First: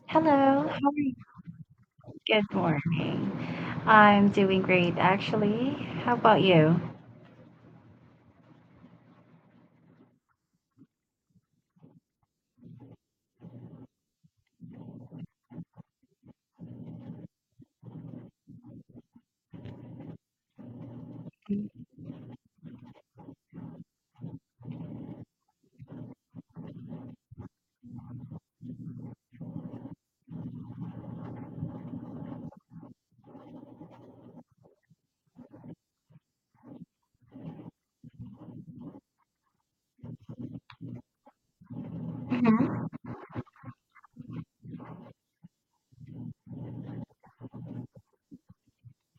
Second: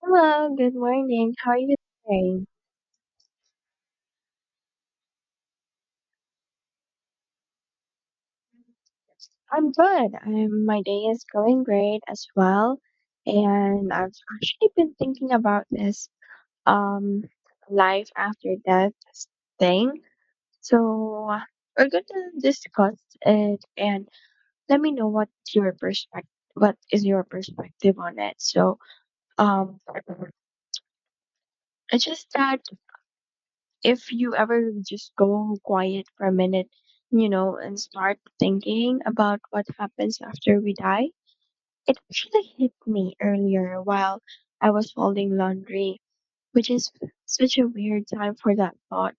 Hello, Hello, good how are you? morning. How are you doing? Good morning. I'm doing great, actually. How about you? I'm good. My day is going great as well. And I've actually been thinking about this um life after death thing. So we're gonna discuss it and let me know what your perspective what is your perspective on it. So um it's just that if you ever just go quiet for a minute, and start thinking about what happens after we die, it actually hit Mhm. me earlier while I was folding laundry, which is such a weird time for that thought.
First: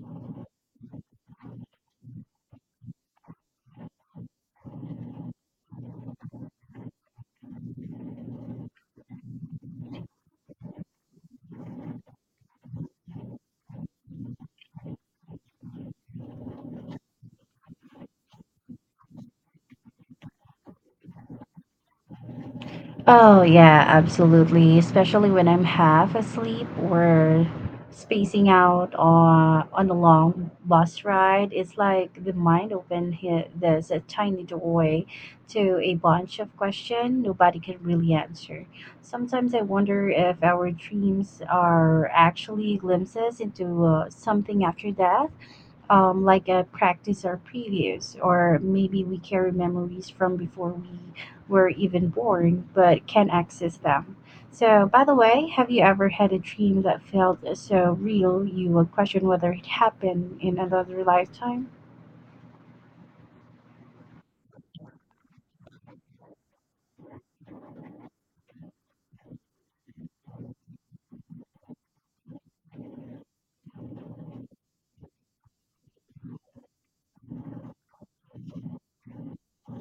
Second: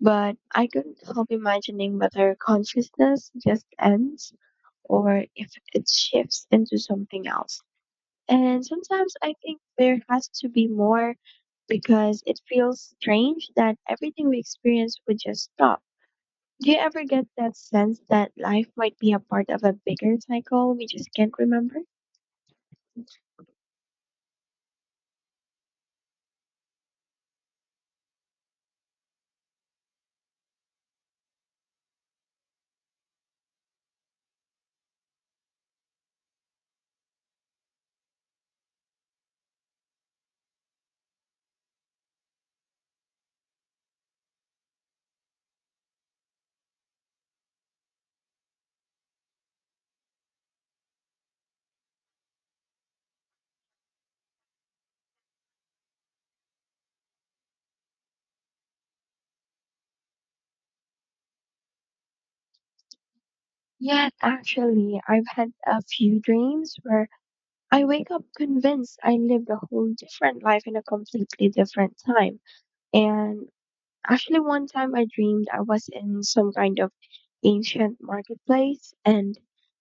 But I couldn't help imagining whether consciousness just ends or if it shifts into something else. And sometimes I think there has to be more because it feels strange that everything we experience would just stop. Do you ever get that sense that life might be a part of a bigger cycle we just can't remember? Oh, yeah, absolutely. Especially when I'm half asleep or spacing out on a long bus ride. It's like the mind open here. There's a tiny doorway to a bunch of questions nobody can really answer. Sometimes I wonder if our dreams are actually glimpses into something after death, like a practice or previous, or maybe we carry memories from before we were even born, but can access them. So, by the way, have you ever had a dream that felt so real you would question whether it happened in another lifetime? Yes, actually, I've had a few dreams where I wake up convinced I lived a whole different life in a completely different time. And actually, one time I dreamed I was in some kind of ancient marketplace, and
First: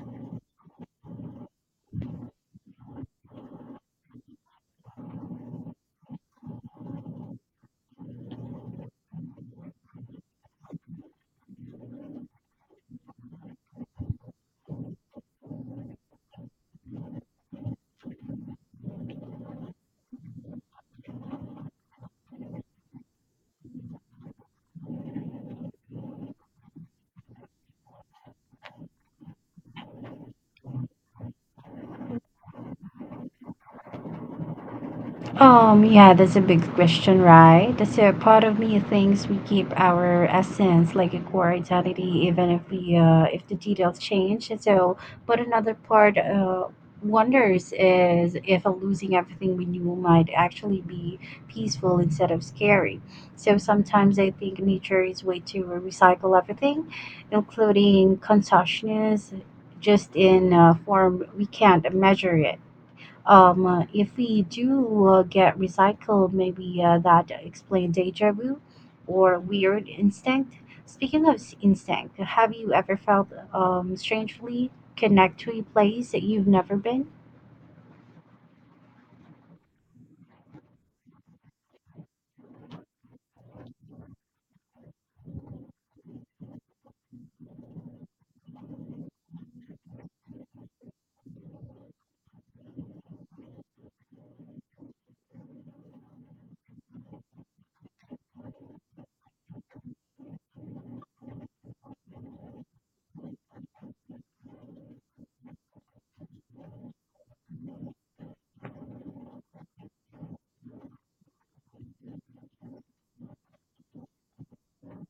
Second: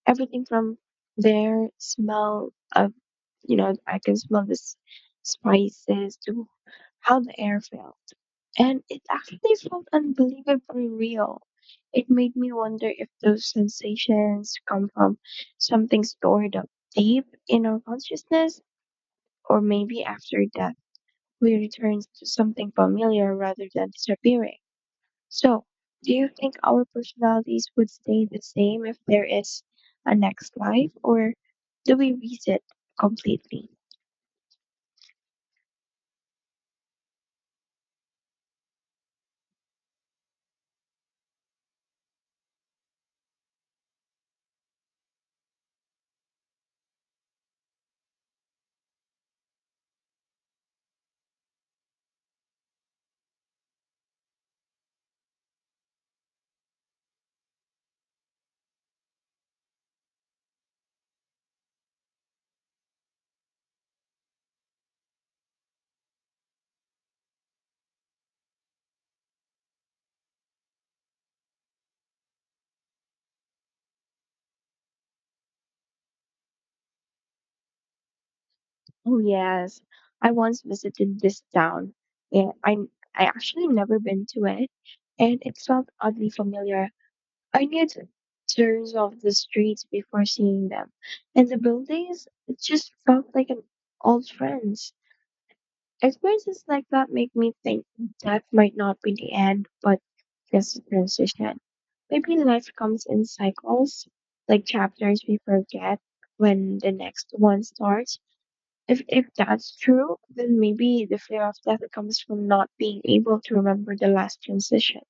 everything from there, smell of, I can smell this spices, to how the air felt. And it actually felt unbelievably real. It made me wonder if those sensations come from something stored up deep in our consciousness, or maybe after death we return to something familiar rather than disappearing. So, do you think our personalities would stay the same if there is a next life, or do we reset completely? Yeah, that's a big question, right? That's a part of me thinks we keep our essence, like a core identity, even if we if the details change. And so, but another part wonders is if losing everything we knew might actually be peaceful instead of scary. So sometimes I think nature is way to recycle everything, including consciousness, just in a form we can't measure it. If we do get recycled, maybe that explains deja vu or weird instinct. Speaking of instinct, have you ever felt strangely connect to a place that you've never been? Oh yes, I once visited this town, and I actually never been to it, and it felt oddly familiar. I knew the turns of the streets before seeing them, and the buildings it just felt like an old friends. Experiences like that make me think that might not be the end, but just a transition. Maybe life comes in cycles, like chapters we forget when the next one starts. If that's true, then maybe the fear of death comes from not being able to remember the last transition.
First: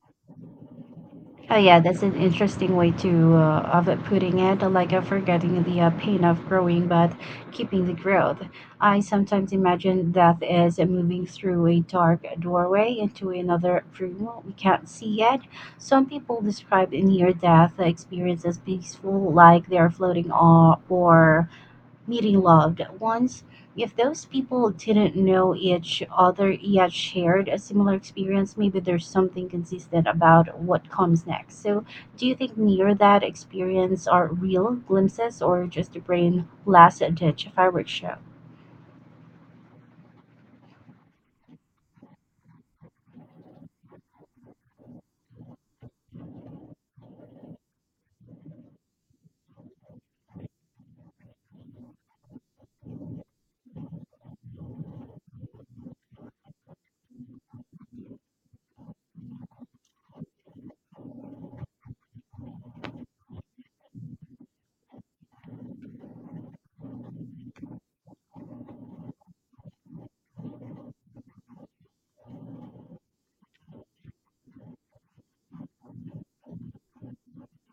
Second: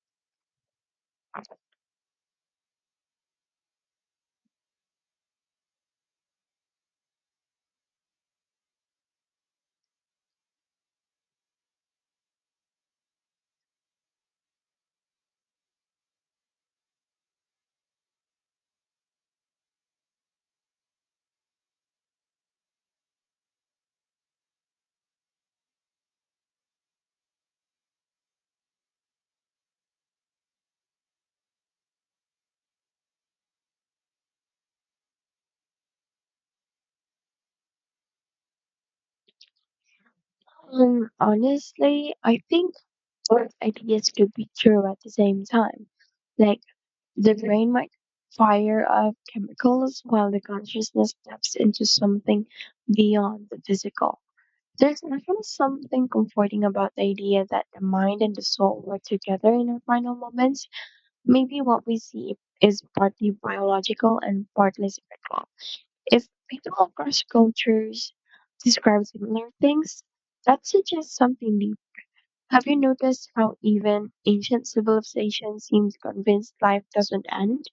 Oh yeah, that's an interesting way to of it putting it, like forgetting the pain of growing but keeping the growth. I sometimes imagine death as moving through a dark doorway into another room we can't see yet. Some people describe near-death experience as peaceful, like they are floating or meeting loved ones. If those people didn't know each other yet shared a similar experience, maybe there's something consistent about what comes next. So, do you think near that experience are real glimpses or just a brain last ditch fireworks show? Honestly, I think both ideas could be true at the same time. Like the brain might fire off chemicals while the consciousness steps into something beyond the physical. There's actually something comforting about the idea that the mind and the soul work together in our final moments. Maybe what we see is partly biological and partly spiritual. If people across cultures describe similar things, that suggests something deep. Have you noticed how even ancient civilizations seem convinced life doesn't end?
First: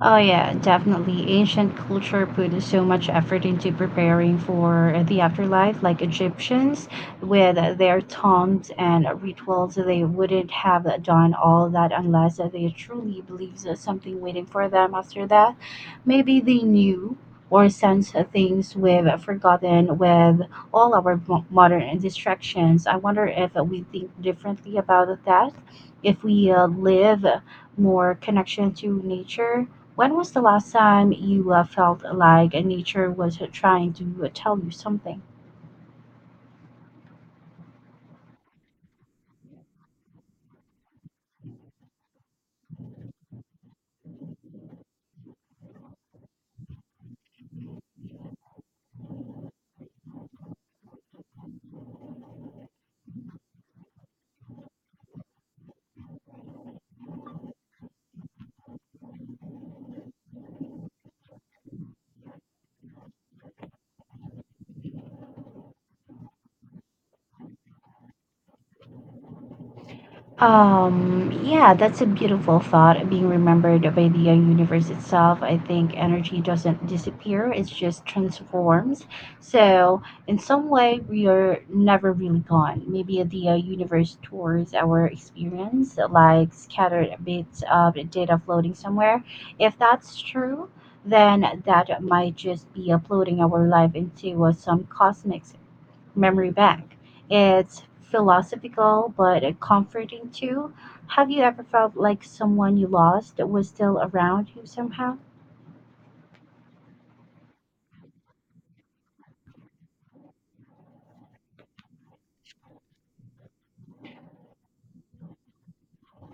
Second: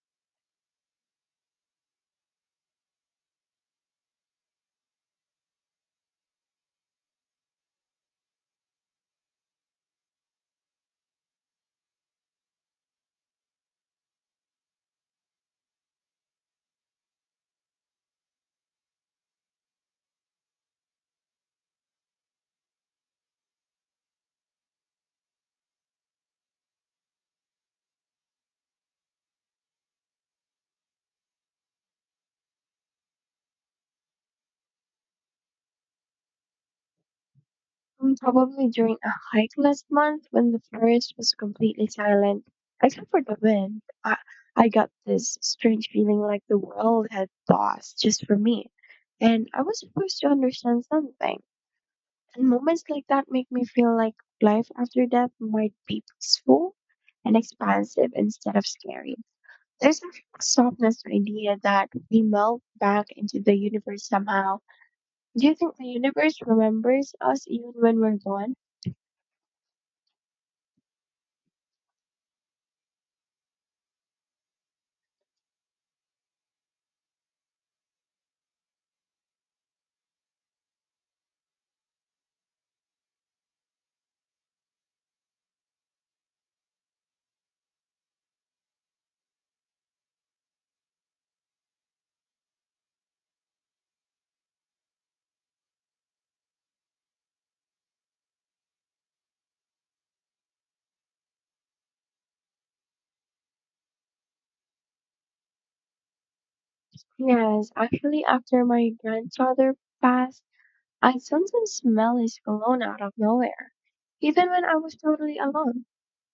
Oh yeah, definitely. Ancient culture put so much effort into preparing for the afterlife, like Egyptians with their tombs and rituals. They wouldn't have done all that unless they truly believed there's something waiting for them after that. Maybe they knew or sensed things we've forgotten with all our modern distractions. I wonder if we think differently about that, if we live more connection to nature. When was the last time you felt like nature was trying to tell you something? Mm, probably during a hike last month when the forest was completely silent, except for the wind. I got this strange feeling like the world had paused just for me, and I was supposed to understand something. And moments like that make me feel like life after death might be peaceful and expansive instead of scary. There's a softness to the idea that we melt back into the universe somehow. Do you think the universe remembers us even when we're gone? Yeah, that's a beautiful thought, being remembered by the universe itself. I think energy doesn't disappear, it just transforms. So, in some way, we are never really gone. Maybe the universe tours our experience, like scattered bits of data floating somewhere. If that's true, then that might just be uploading our life into some cosmic memory bank. It's philosophical but comforting too. Have you ever felt like someone you lost was still around you somehow? Yes, actually, after my grandfather passed, I sometimes smell his cologne out of nowhere, even when I was totally alone.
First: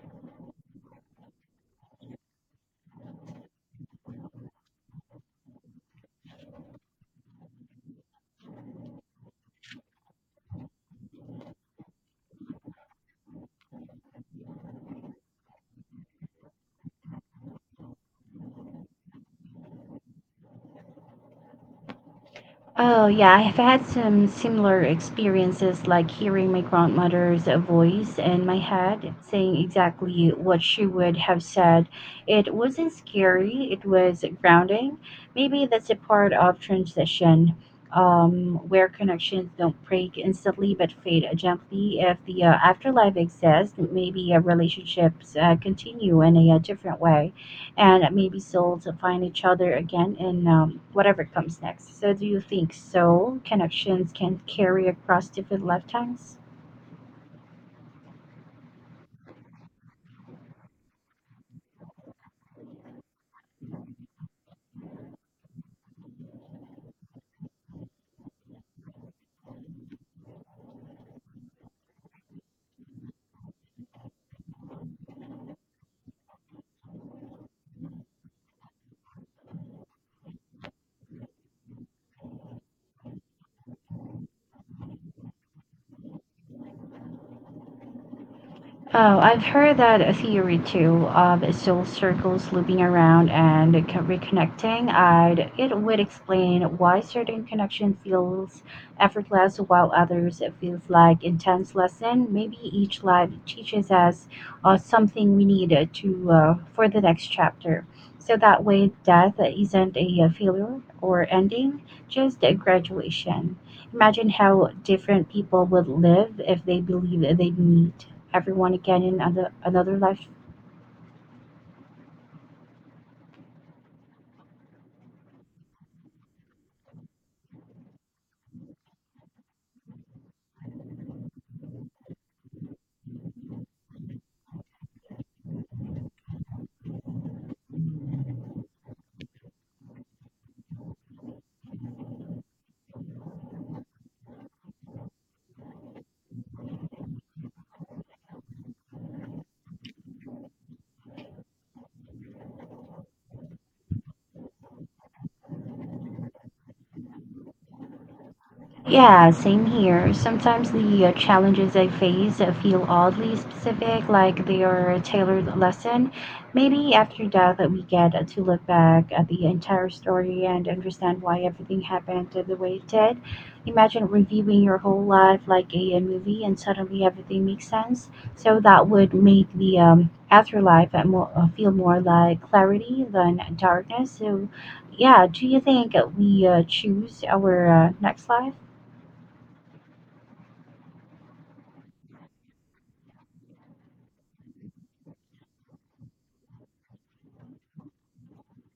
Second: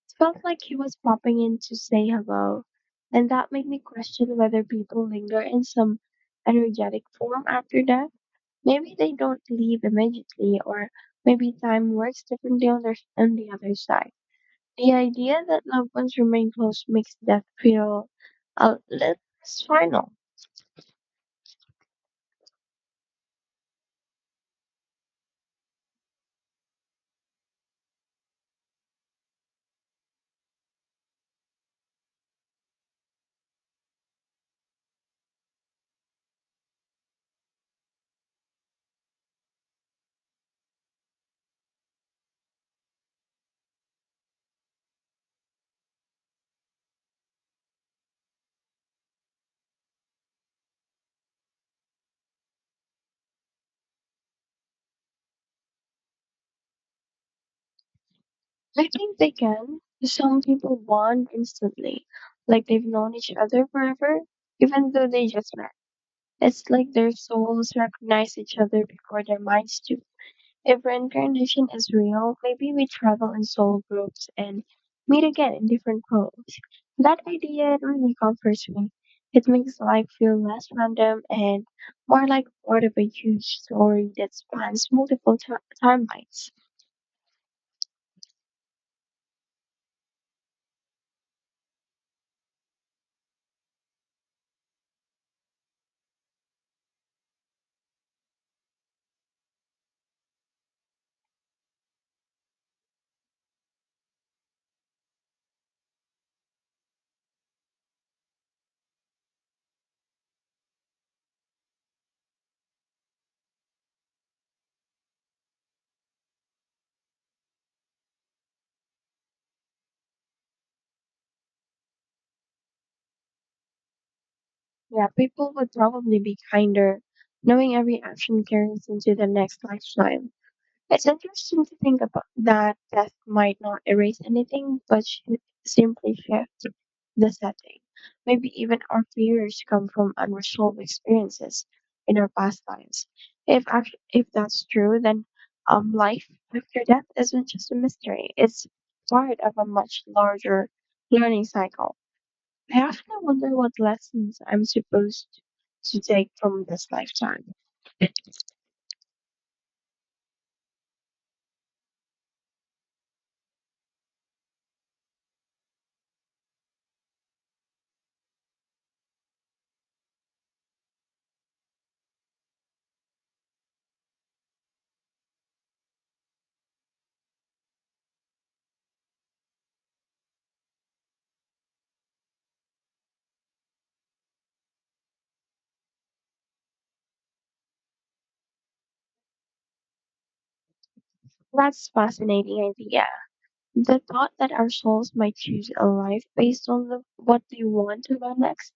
It felt like he was popping in to say hello, and that made me question whether people linger in some energetic form after death. Maybe they don't leave immediately, or maybe time works differently on the other side. The idea that loved ones remain close makes death feel a little less final. Oh, yeah, I've had some similar experiences, like hearing my grandmother's voice in my head saying exactly what she would have said. It wasn't scary, it was grounding. Maybe that's a part of transition, where connections don't break instantly but fade gently. If the afterlife exists, maybe relationships continue in a, different way and maybe still to find each other again in whatever comes next. So, do you think soul connections can carry across different lifetimes? I think they can. Some people bond instantly, like they've known each other forever, even though they just met. It's like their souls recognize each other before their minds do. If reincarnation is real, maybe we travel in soul groups and meet again in different roles. That idea really comforts me. It makes life feel less random and more like part of a huge story that spans multiple ti timelines. Oh, I've heard that a theory too of soul circles looping around and reconnecting. It would explain why certain connection feels effortless while others it feels like intense lesson. Maybe each life teaches us something we need to for the next chapter. So that way, death isn't a failure or ending, just a graduation. Imagine how different people would live if they believe they meet everyone again in another live. Yeah, people would probably be kinder, knowing every action carries into the next lifetime. It's interesting to think about that death might not erase anything, but should simply shift the setting. Maybe even our fears come from unresolved experiences in our past lives. If that's true, then life after death isn't just a mystery. It's part of a much larger learning cycle. I often wonder what lessons I'm supposed to take from this lifetime. Yeah, same here. Sometimes the challenges I face feel oddly specific, like they are a tailored lesson. Maybe after death, that we get to look back at the entire story and understand why everything happened the way it did. Imagine reviewing your whole life like a movie, and suddenly everything makes sense. So that would make the afterlife, more, feel more like clarity than darkness. So, yeah, do you think we choose our next life? That's fascinating idea. The thought that our souls might choose a life based on what they want to learn next.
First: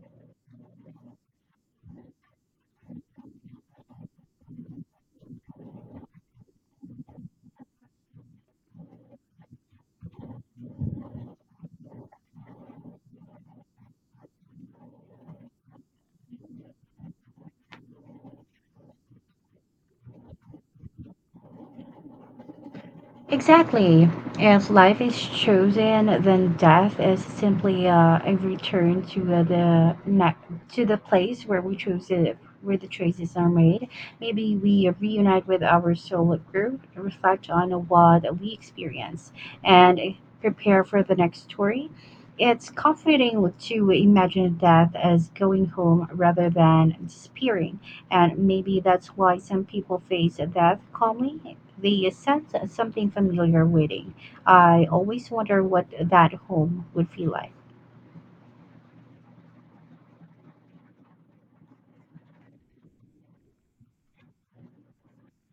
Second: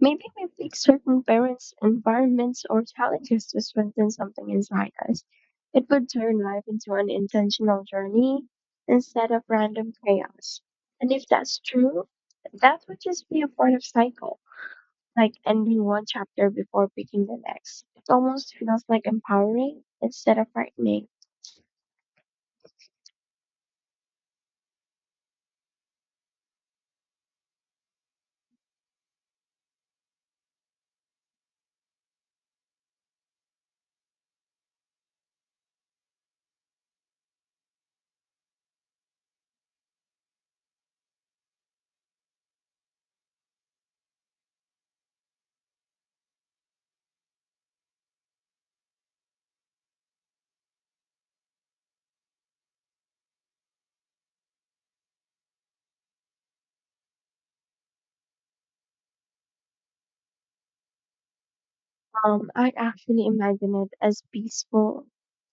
Maybe we pick certain parents, environments, or challenges to strengthen something inside us. It would turn life into an intentional journey instead of random chaos. And if that's true, that would just be a part of cycle, like ending one chapter before picking the next. It almost feels like empowering instead of frightening. Exactly. If life is chosen, then death is simply a return to to the place where we chose it, where the choices are made. Maybe we reunite with our soul group, reflect on what we experience, and prepare for the next story. It's comforting to imagine death as going home rather than disappearing, and maybe that's why some people face death calmly. They sense something familiar waiting. I always wonder what that home would feel like. I actually imagine it as peaceful,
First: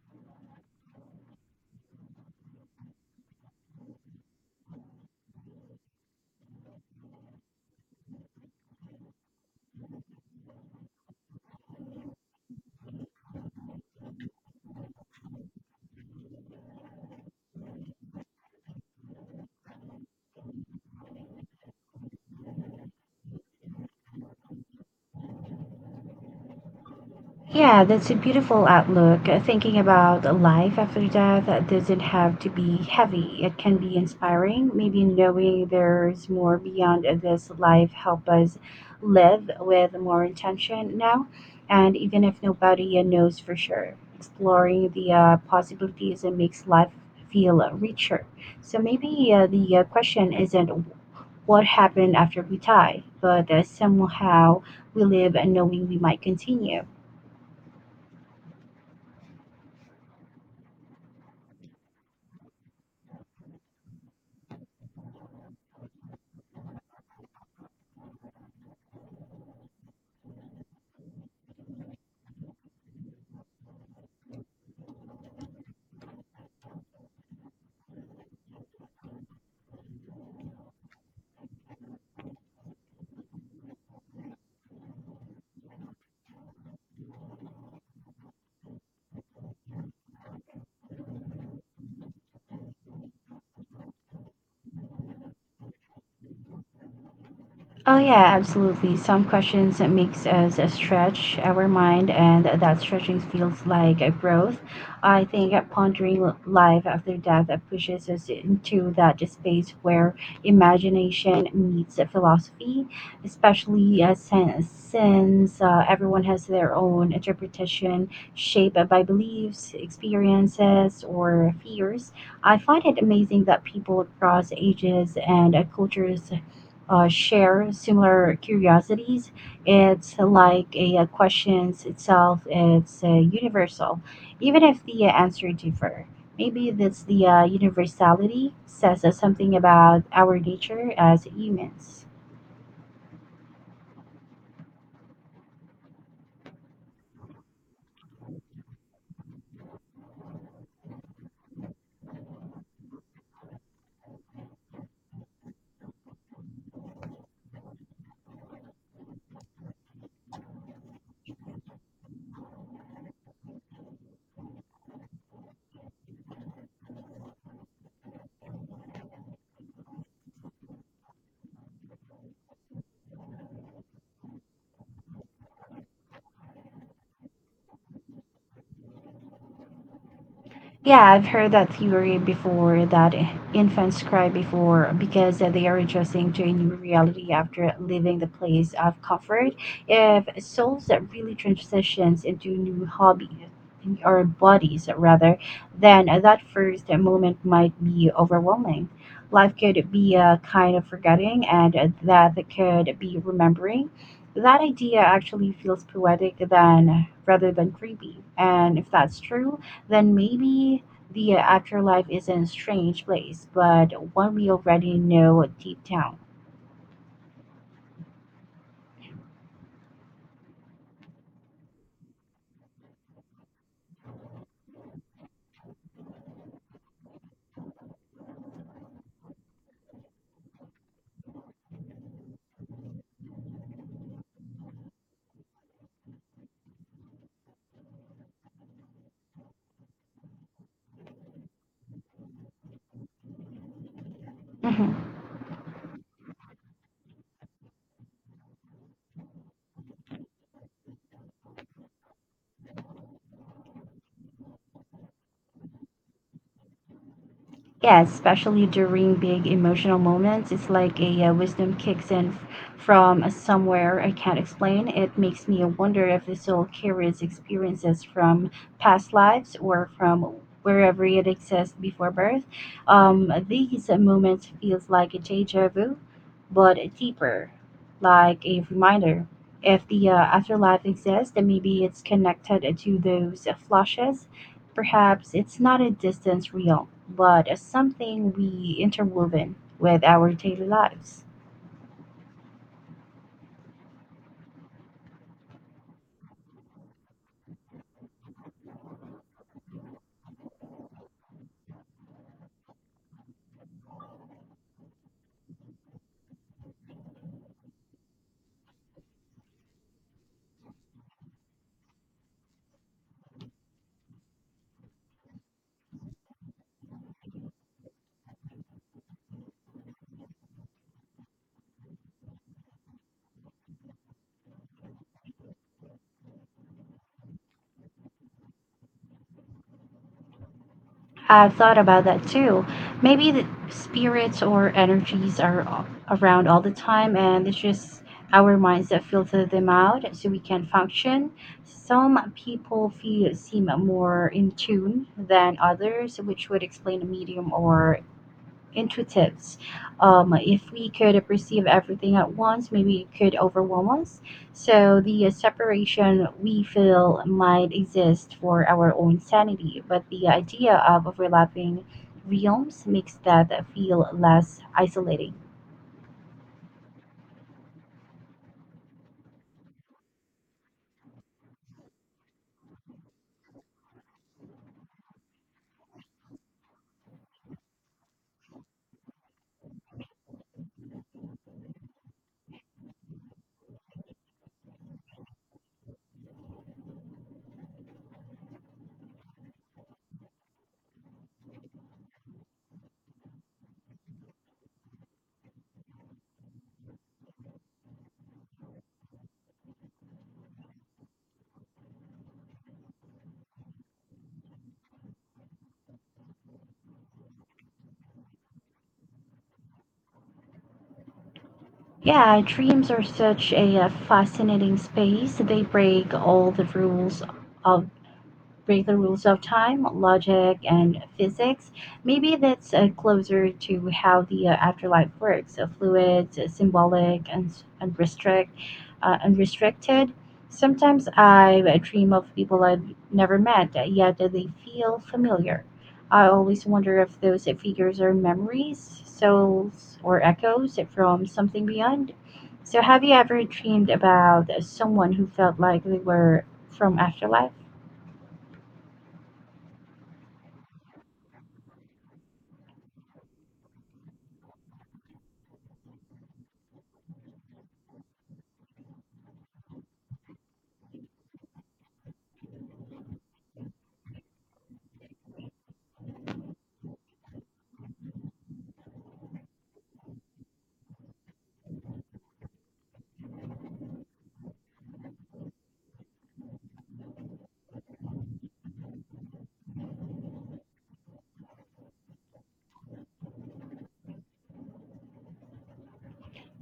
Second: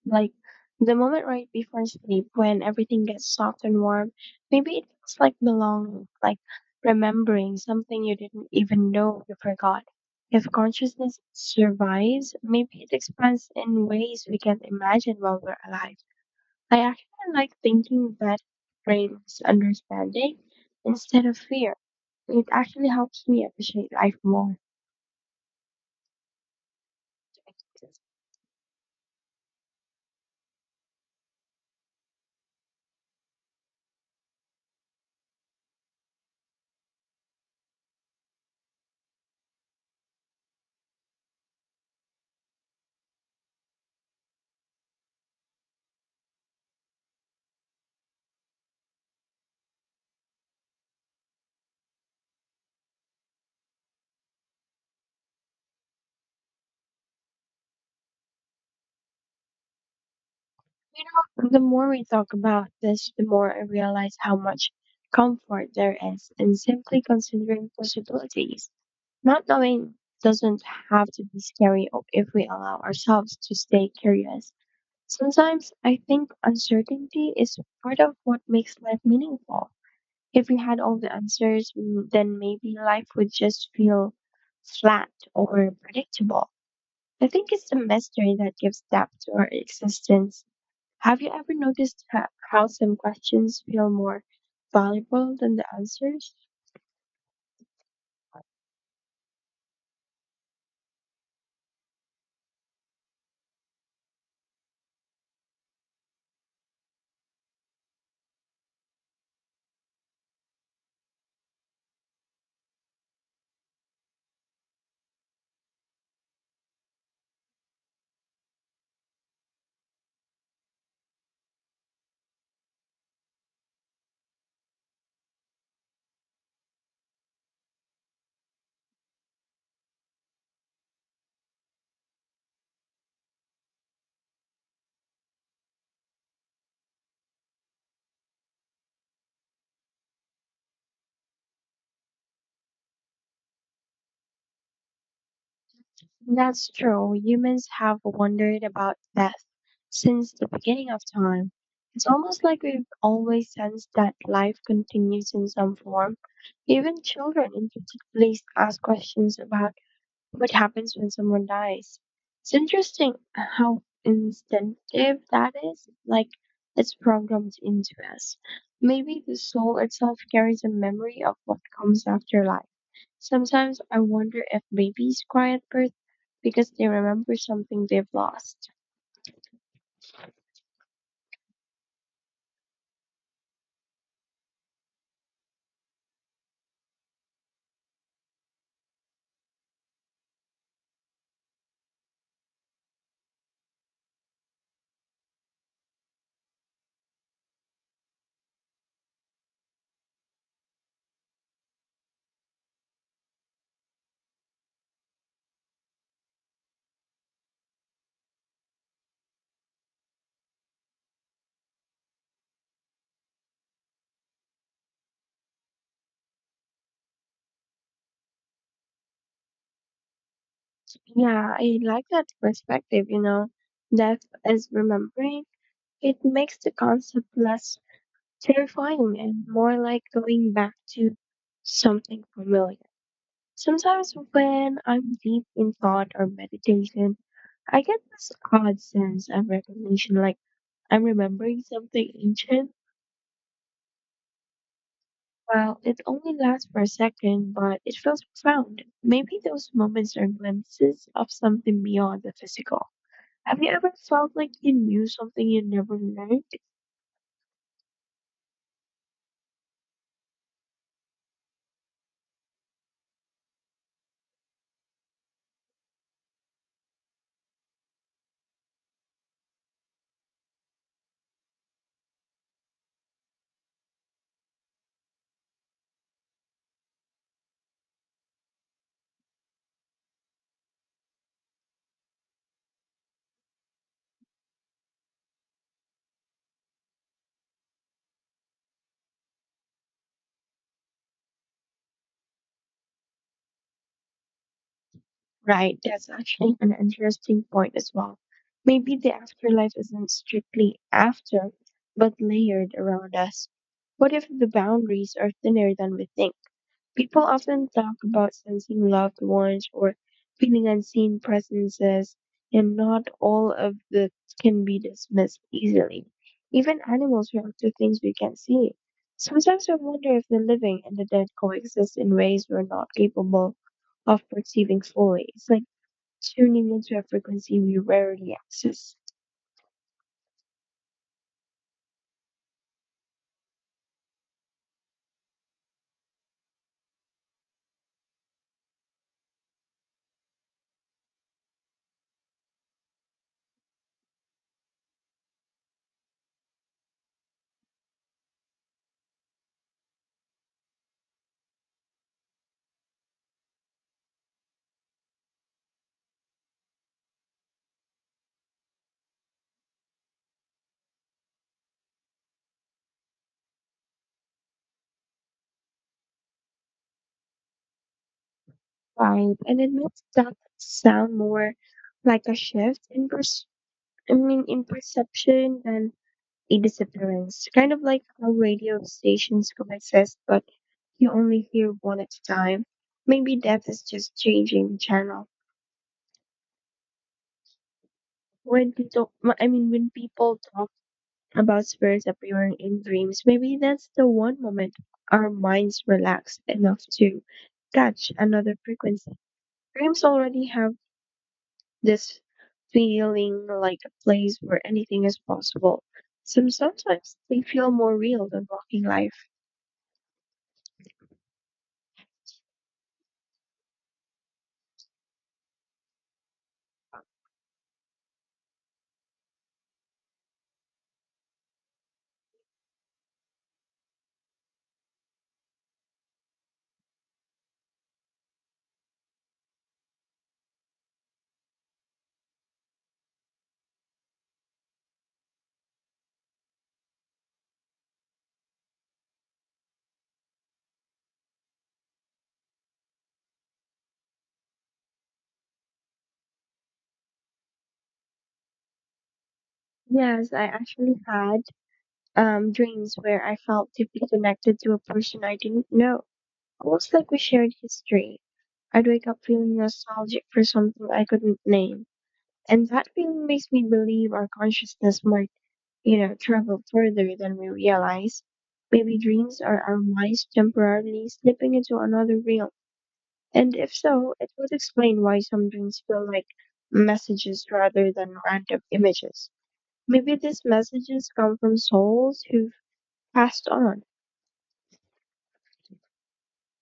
like the moment right before sleep when everything gets soft and warm. Maybe it feels like belonging, like remembering something you didn't even know you forgot. If consciousness survives, maybe it expands in ways we can't imagine while we're alive. I actually like thinking that brings understanding instead of fear. It actually helps me appreciate life more. Yeah, that's a beautiful outlook. Thinking about life after death doesn't have to be heavy. It can be inspiring. Maybe knowing there's more beyond this life help us live with more intention now, and even if nobody knows for sure, exploring the possibilities makes life feel richer. So maybe the question isn't what happened after we die, but somehow we live knowing we might continue. You know, the more we talk about this, the more I realize how much comfort there is in simply considering possibilities. Not knowing doesn't have to be scary if we allow ourselves to stay curious. Sometimes I think uncertainty is part of what makes life meaningful. If we had all the answers, then maybe life would just feel flat or predictable. I think it's the mystery that gives depth to our existence. Have you ever noticed how some questions feel more valuable than the answers? Oh yeah, absolutely. Some questions that makes us stretch our mind, and that stretching feels like a growth. I think that pondering life after death pushes us into that space where imagination meets philosophy, especially since everyone has their own interpretation shaped by beliefs, experiences, or fears. I find it amazing that people across ages and cultures share similar curiosities. It's like a, questions itself. It's universal, even if the answer differ. Maybe that's the universality says us something about our nature as humans. That's true. Humans have wondered about death since the beginning of time. It's almost like we've always sensed that life continues in some form. Even children intuitively ask questions about what happens when someone dies. It's interesting how instinctive that is, like it's programmed into us. Maybe the soul itself carries a memory of what comes after life. Sometimes I wonder if babies cry at birth because they remember something they've lost. Yeah, I've heard that theory before that infants cry before because they are adjusting to a new reality after leaving the place of comfort. If souls that really transitions into a new hobby or bodies rather, then that first moment might be overwhelming. Life could be a kind of forgetting and that could be remembering. That idea actually feels poetic than rather than creepy. And if that's true, then maybe the afterlife isn't a strange place, but one we already know deep down. Yeah, I like that perspective, you know. Death is remembering. It makes the concept less terrifying and more like going back to something familiar. Sometimes when I'm deep in thought or meditation, I get this odd sense of recognition, like I'm remembering something ancient. Hmm. Well, it only lasts for a second, but it feels profound. Maybe those moments are glimpses of something beyond the physical. Have you ever felt like you knew something you never learned? Yeah, especially during big emotional moments, it's like a wisdom kicks in from somewhere I can't explain. It makes me wonder if the soul carries experiences from past lives or from wherever it exists before birth. These moments feels like a deja vu, but deeper, like a reminder. If the afterlife exists, then maybe it's connected to those flashes. Perhaps it's not a distance real, but as something we interwoven with our daily lives. Right, that's actually an interesting point as well. Maybe the afterlife isn't strictly after, but layered around us. What if the boundaries are thinner than we think? People often talk about sensing loved ones or feeling unseen presences, and not all of that can be dismissed easily. Even animals react to things we can't see. Sometimes I wonder if the living and the dead coexist in ways we're not capable of perceiving fully. It's like tuning into a frequency we rarely access, I've thought about that too. Maybe the spirits or energies are around all the time, and it's just our minds that filter them out so we can function. Some people feel seem more in tune than others, which would explain a medium or intuitives. If we could perceive everything at once, maybe it could overwhelm us. So the separation we feel might exist for our own sanity, but the idea of overlapping realms makes that feel less isolating. right? And it makes that sound more like a shift in in perception than a disappearance. Kind of like how radio stations coexist, but you only hear one at a time. Maybe death is just changing the channel. When people, when people talk about spirits appearing in dreams, maybe that's the one moment our minds relax enough to catch another frequency. Dreams already have this feeling like a place where anything is possible. Sometimes they feel more real than walking life. Yeah, dreams are such a fascinating space. They of break the rules of time, logic, and physics. Maybe that's closer to how the afterlife works, fluid, symbolic, and unrestricted. Uh, unrestricted. Sometimes I dream of people I've never met, yet they feel familiar. I always wonder if those figures are memories, souls, or echoes from something beyond. So, have you ever dreamed about someone who felt like they were from afterlife? Yes, I actually had dreams where I felt deeply connected to a person I didn't know, almost like we shared history. I'd wake up feeling nostalgic for something I couldn't name, and that feeling makes me believe our consciousness might, travel further than we realize. Maybe dreams are our minds temporarily slipping into another realm. And if so, it would explain why some dreams feel like messages rather than random images. Maybe these messages come from souls who've passed on.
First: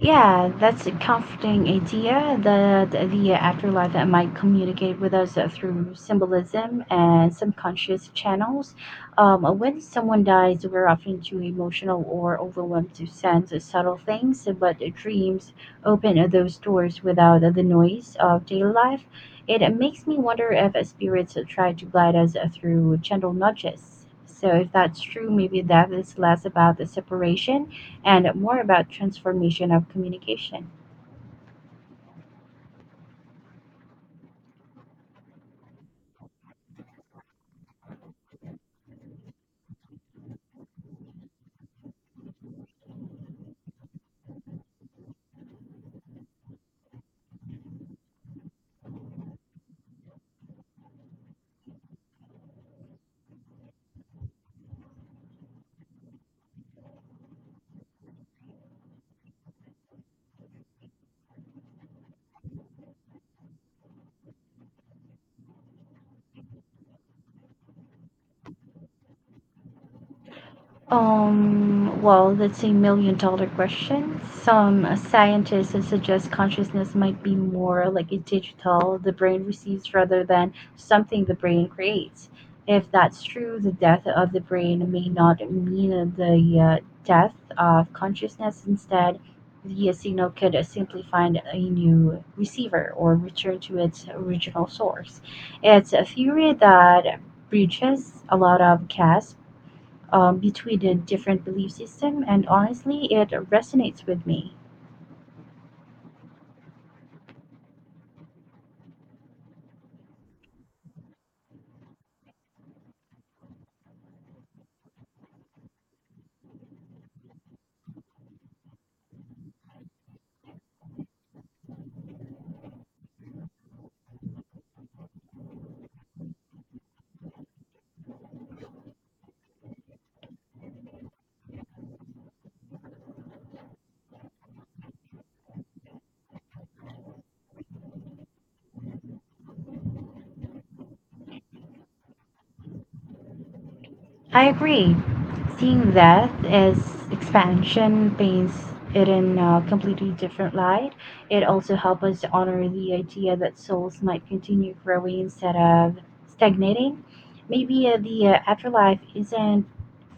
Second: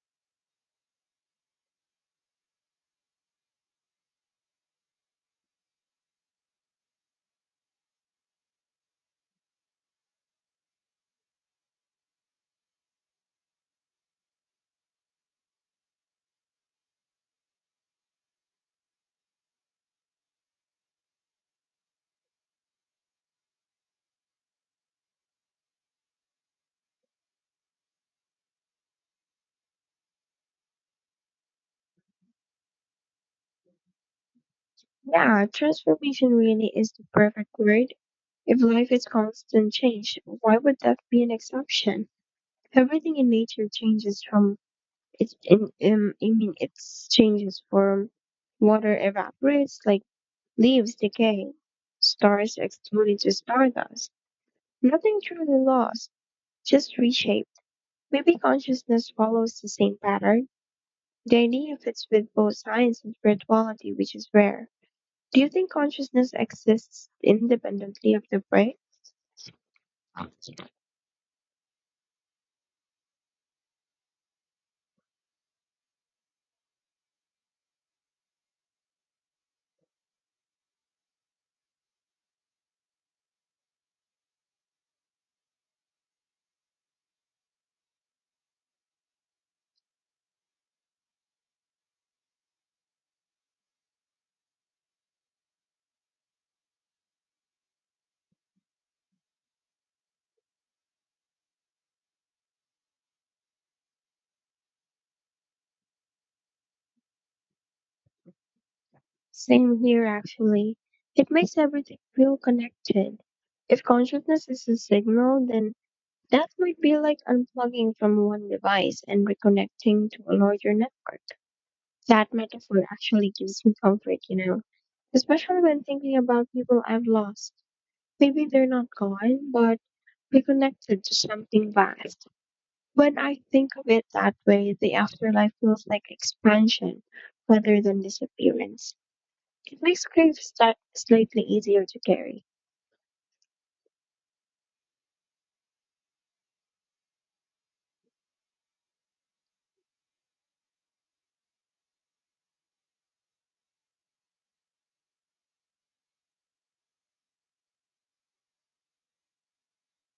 Yeah, that's a comforting idea that the afterlife might communicate with us through symbolism and subconscious channels. When someone dies, we're often too emotional or overwhelmed to sense subtle things, but dreams open those doors without the noise of daily life. It makes me wonder if spirits try to guide us through gentle nudges. So, if that's true, maybe that is less about the separation and more about transformation of communication. Yeah, transformation really is the perfect word. If life is constant change, why would that be an exception? Everything in nature changes from It in I mean it changes form. Water evaporates, like leaves decay. Stars explode into stardust. Nothing truly lost, just reshaped. Maybe consciousness follows the same pattern. The idea fits with both science and spirituality, which is rare. Do you think consciousness exists independently of the brain? Well, that's a million dollar question. Some scientists suggest consciousness might be more like a digital the brain receives rather than something the brain creates. If that's true, the death of the brain may not mean the death of consciousness. Instead, the signal could simply find a new receiver or return to its original source. It's a theory that breaches a lot of CAS between the different belief system, and honestly it resonates with me. Same here, actually. It makes everything feel connected. If consciousness is a signal, then that might be like unplugging from one device and reconnecting to a larger network. That metaphor actually gives me comfort, you know, especially when thinking about people I've lost. Maybe they're not gone, but reconnected to something vast. When I think of it that way, the afterlife feels like expansion rather than disappearance. It makes grief slightly easier to carry. I agree. Seeing that as expansion paints it in a completely different light. It also helps us to honor the idea that souls might continue growing instead of stagnating. Maybe the afterlife isn't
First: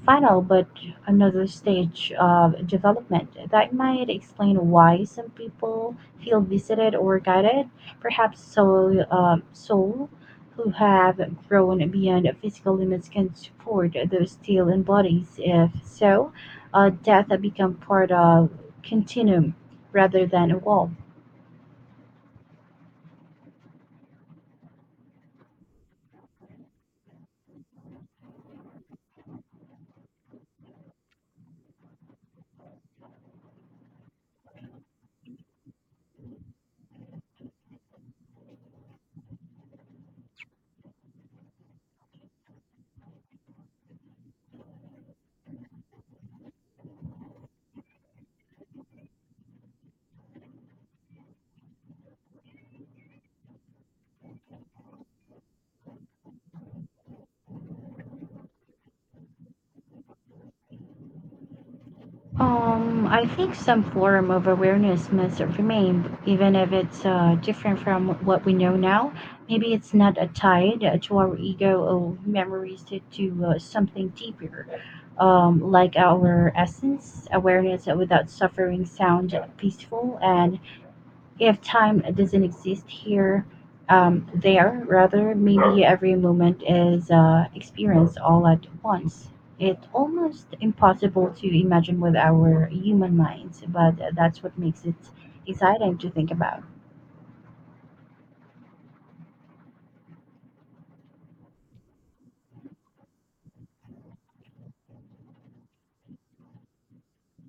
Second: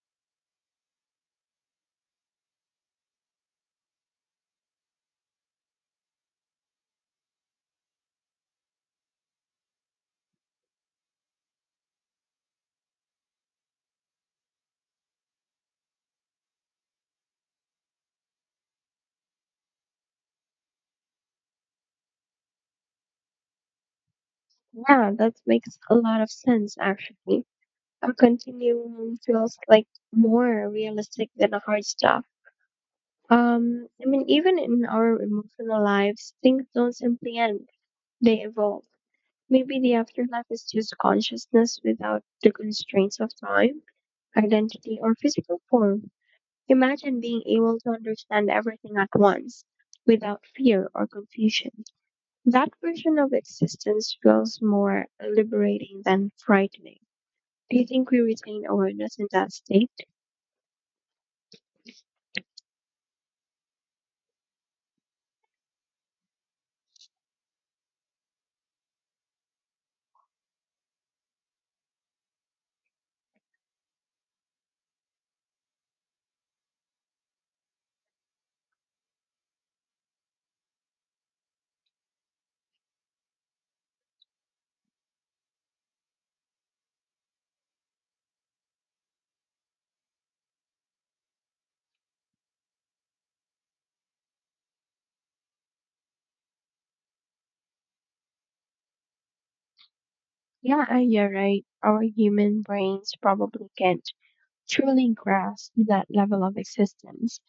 final, but another stage of development. That might explain why some people feel visited or guided. Perhaps soul who have grown beyond physical limits can support those still in bodies. If so, death becomes part of continuum rather than a wall. Yeah, that makes a lot of sense actually. A continuum feels like more realistic than a hard stop. I mean, even in our emotional lives, things don't simply end, they evolve. Maybe the afterlife is just consciousness without the constraints of time, identity, or physical form. Imagine being able to understand everything at once without fear or confusion. That version of existence feels more liberating than frightening. Do you think we retain awareness in that state? I think some form of awareness must remain, even if it's different from what we know now. Maybe it's not tied to our ego or memories, to something deeper, like our essence. Awareness without suffering sound peaceful, and if time doesn't exist here, there rather, maybe every moment is experienced all at once. It's almost impossible to imagine with our human minds, but that's what makes it exciting to think about. Yeah, you're right. Our human brains probably can't truly grasp that level of existence.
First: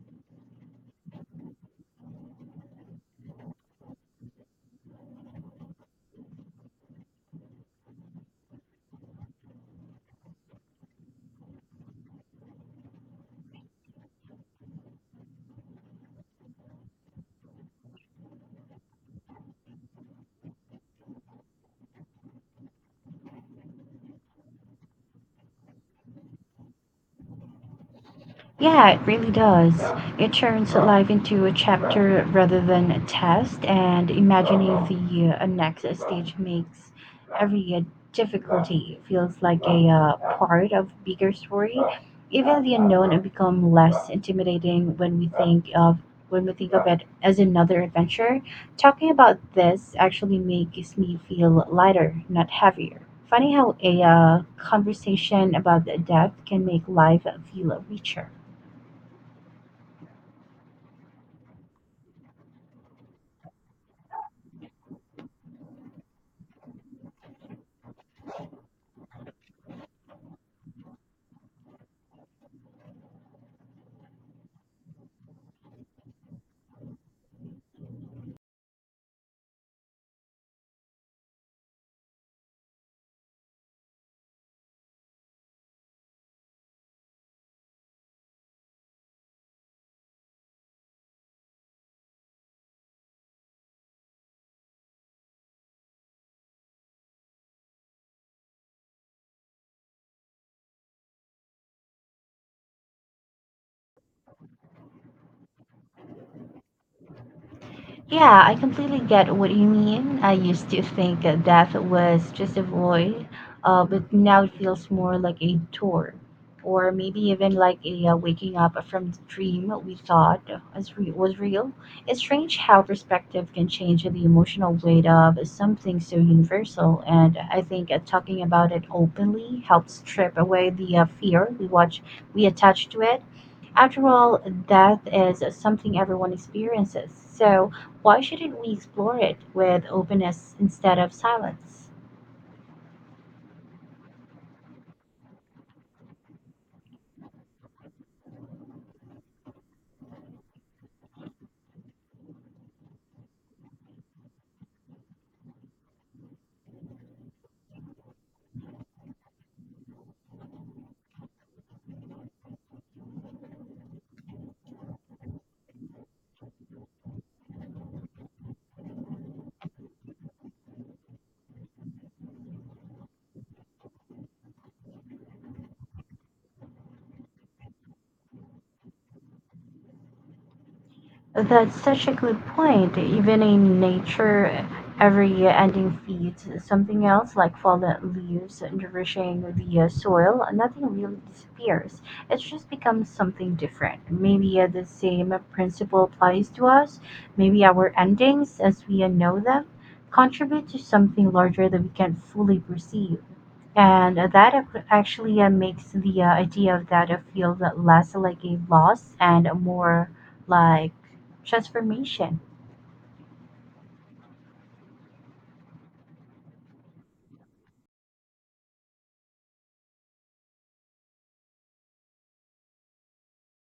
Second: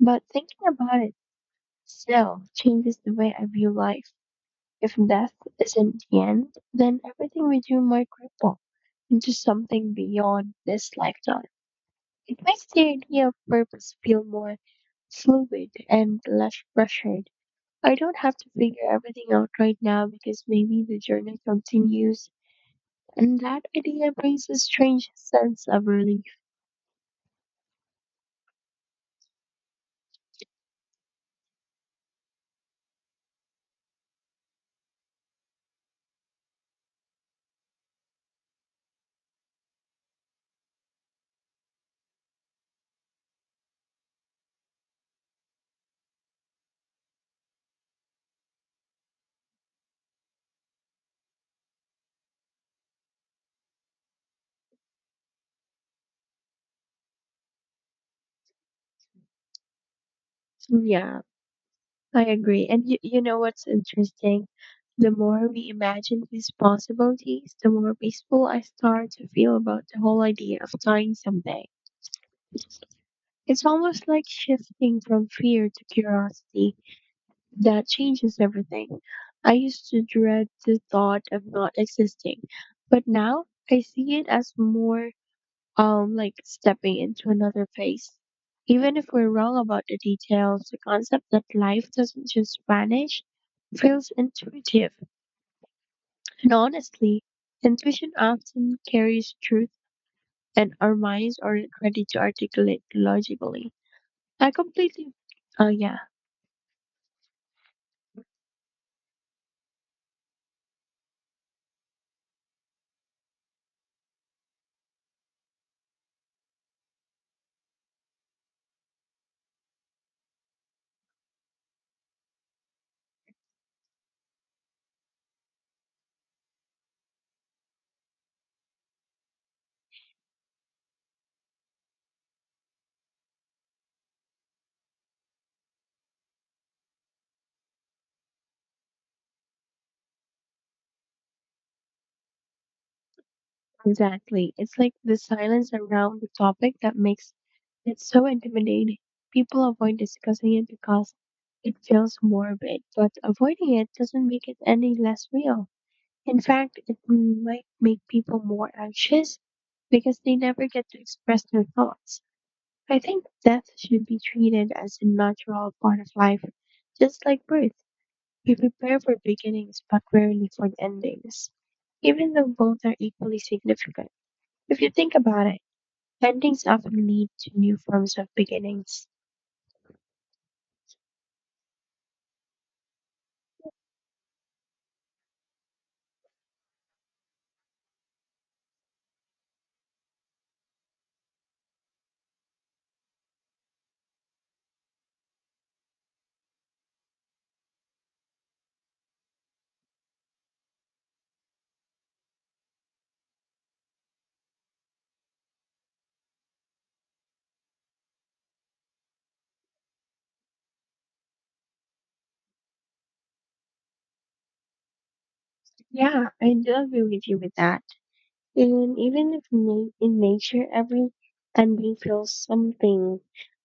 But thinking about it still changes the way I view life. If death isn't the end, then everything we do might ripple into something beyond this lifetime. It makes the idea of purpose feel more fluid and less pressured. I don't have to figure everything out right now because maybe the journey continues, and that idea brings a strange sense of relief. Yeah, it really does. It turns life into a chapter rather than a test, and imagining the next stage makes every difficulty feels like a part of bigger story. Even the unknown become less intimidating when we think of it as another adventure. Talking about this actually makes me feel lighter, not heavier. Funny how a conversation about death can make life feel richer. Yeah, I agree. And you know what's interesting? The more we imagine these possibilities, the more peaceful I start to feel about the whole idea of dying someday. It's almost like shifting from fear to curiosity. That changes everything. I used to dread the thought of not existing, but now I see it as more, like stepping into another phase. Even if we're wrong about the details, the concept that life doesn't just vanish feels intuitive. And honestly, intuition often carries truth, and our minds aren't ready to articulate logically. I completely, oh yeah. Yeah, I completely get what you mean. I used to think that death was just a void, but now it feels more like a tour, or maybe even like a waking up from the dream we thought was real. It's strange how perspective can change the emotional weight of something so universal, and I think talking about it openly helps strip away the fear we attach to it. After all, death is something everyone experiences, so why shouldn't we explore it with openness instead of silence? Exactly. It's like the silence around the topic that makes it so intimidating. People avoid discussing it because it feels morbid, but avoiding it doesn't make it any less real. In fact, it might make people more anxious because they never get to express their thoughts. I think death should be treated as a natural part of life, just like birth. We prepare for beginnings but rarely for endings, even though both are equally significant. If you think about it, endings often lead to new forms of beginnings. That's such a good point. Even in nature, every ending feeds something else, like fallen leaves nourishing the soil. Nothing really disappears. It just becomes something different. Maybe the same principle applies to us. Maybe our endings, as we know them, contribute to something larger that we can't fully perceive. And that actually makes the idea of that feel that less like a loss and more like transformation. Yeah, I do agree with you with that. And even if na- in nature, every ending feels something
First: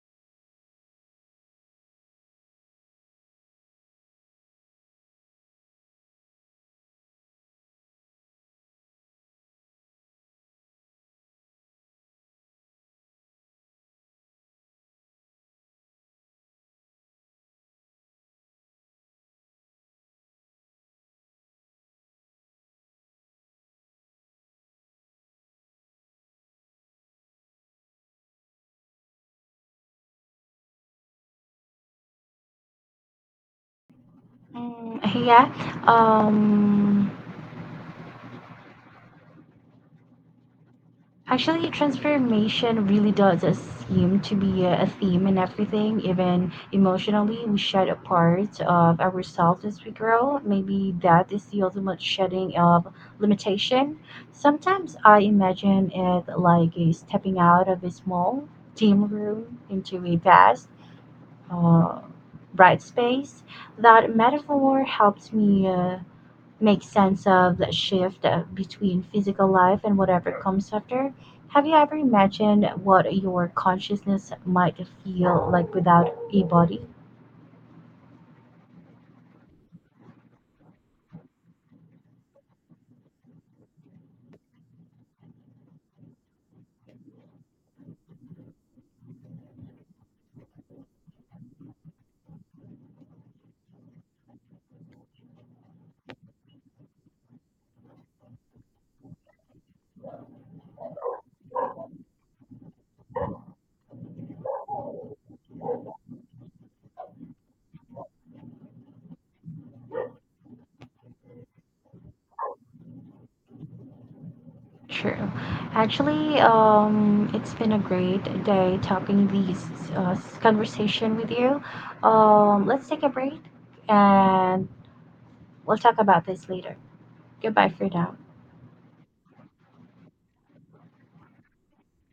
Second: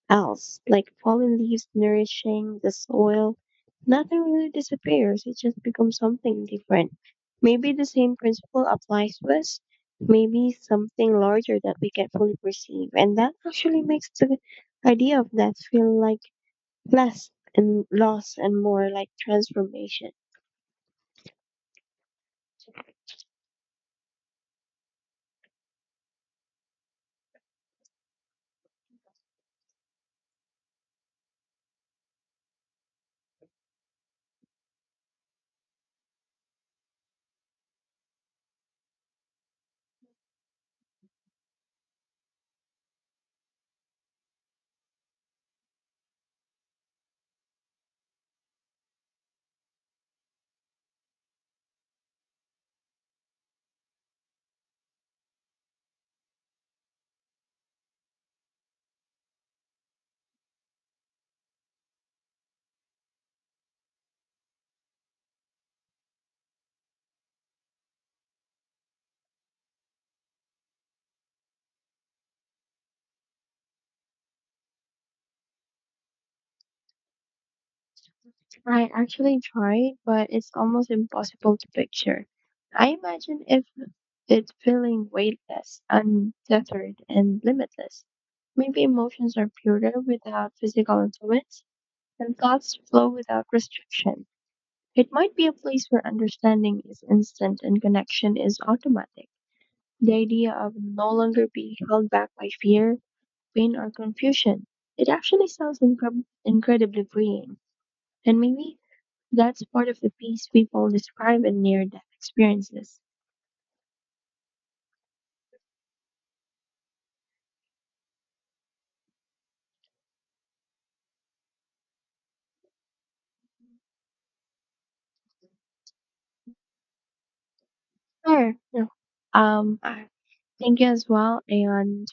else, like fallen leaves nourishing the soil, nothing really disappears. It just becomes something different. Maybe the same principle applies to us. Maybe something larger that we can fully perceive. And that actually makes the idea of death feel like less and loss and more like transformation. Mm, yeah. Um. Actually, transformation really does seem to be a theme in everything, even emotionally. We shed a part of ourselves as we grow. Maybe that is the ultimate shedding of limitation. Sometimes I imagine it like a stepping out of a small, dim room into a vast, uh, bright space. That metaphor helps me make sense of that shift between physical life and whatever comes after. Have you ever imagined what your consciousness might feel like without a body? I actually tried, but it's almost impossible to picture. I imagine if it's feeling weightless, untethered, and limitless. Maybe emotions are purer without physical influence, and thoughts flow without restriction. It might be a place where understanding is instant and connection is automatic. The idea of no longer being held back by fear, pain or confusion. It actually sounds incredibly freeing, and maybe that's part of the peace people describe in near-death experiences. True. Actually, it's been a great day talking these uh, conversation with you. Let's take a break and we'll talk about this later. Goodbye for now. Sure. no, I thank you as well, and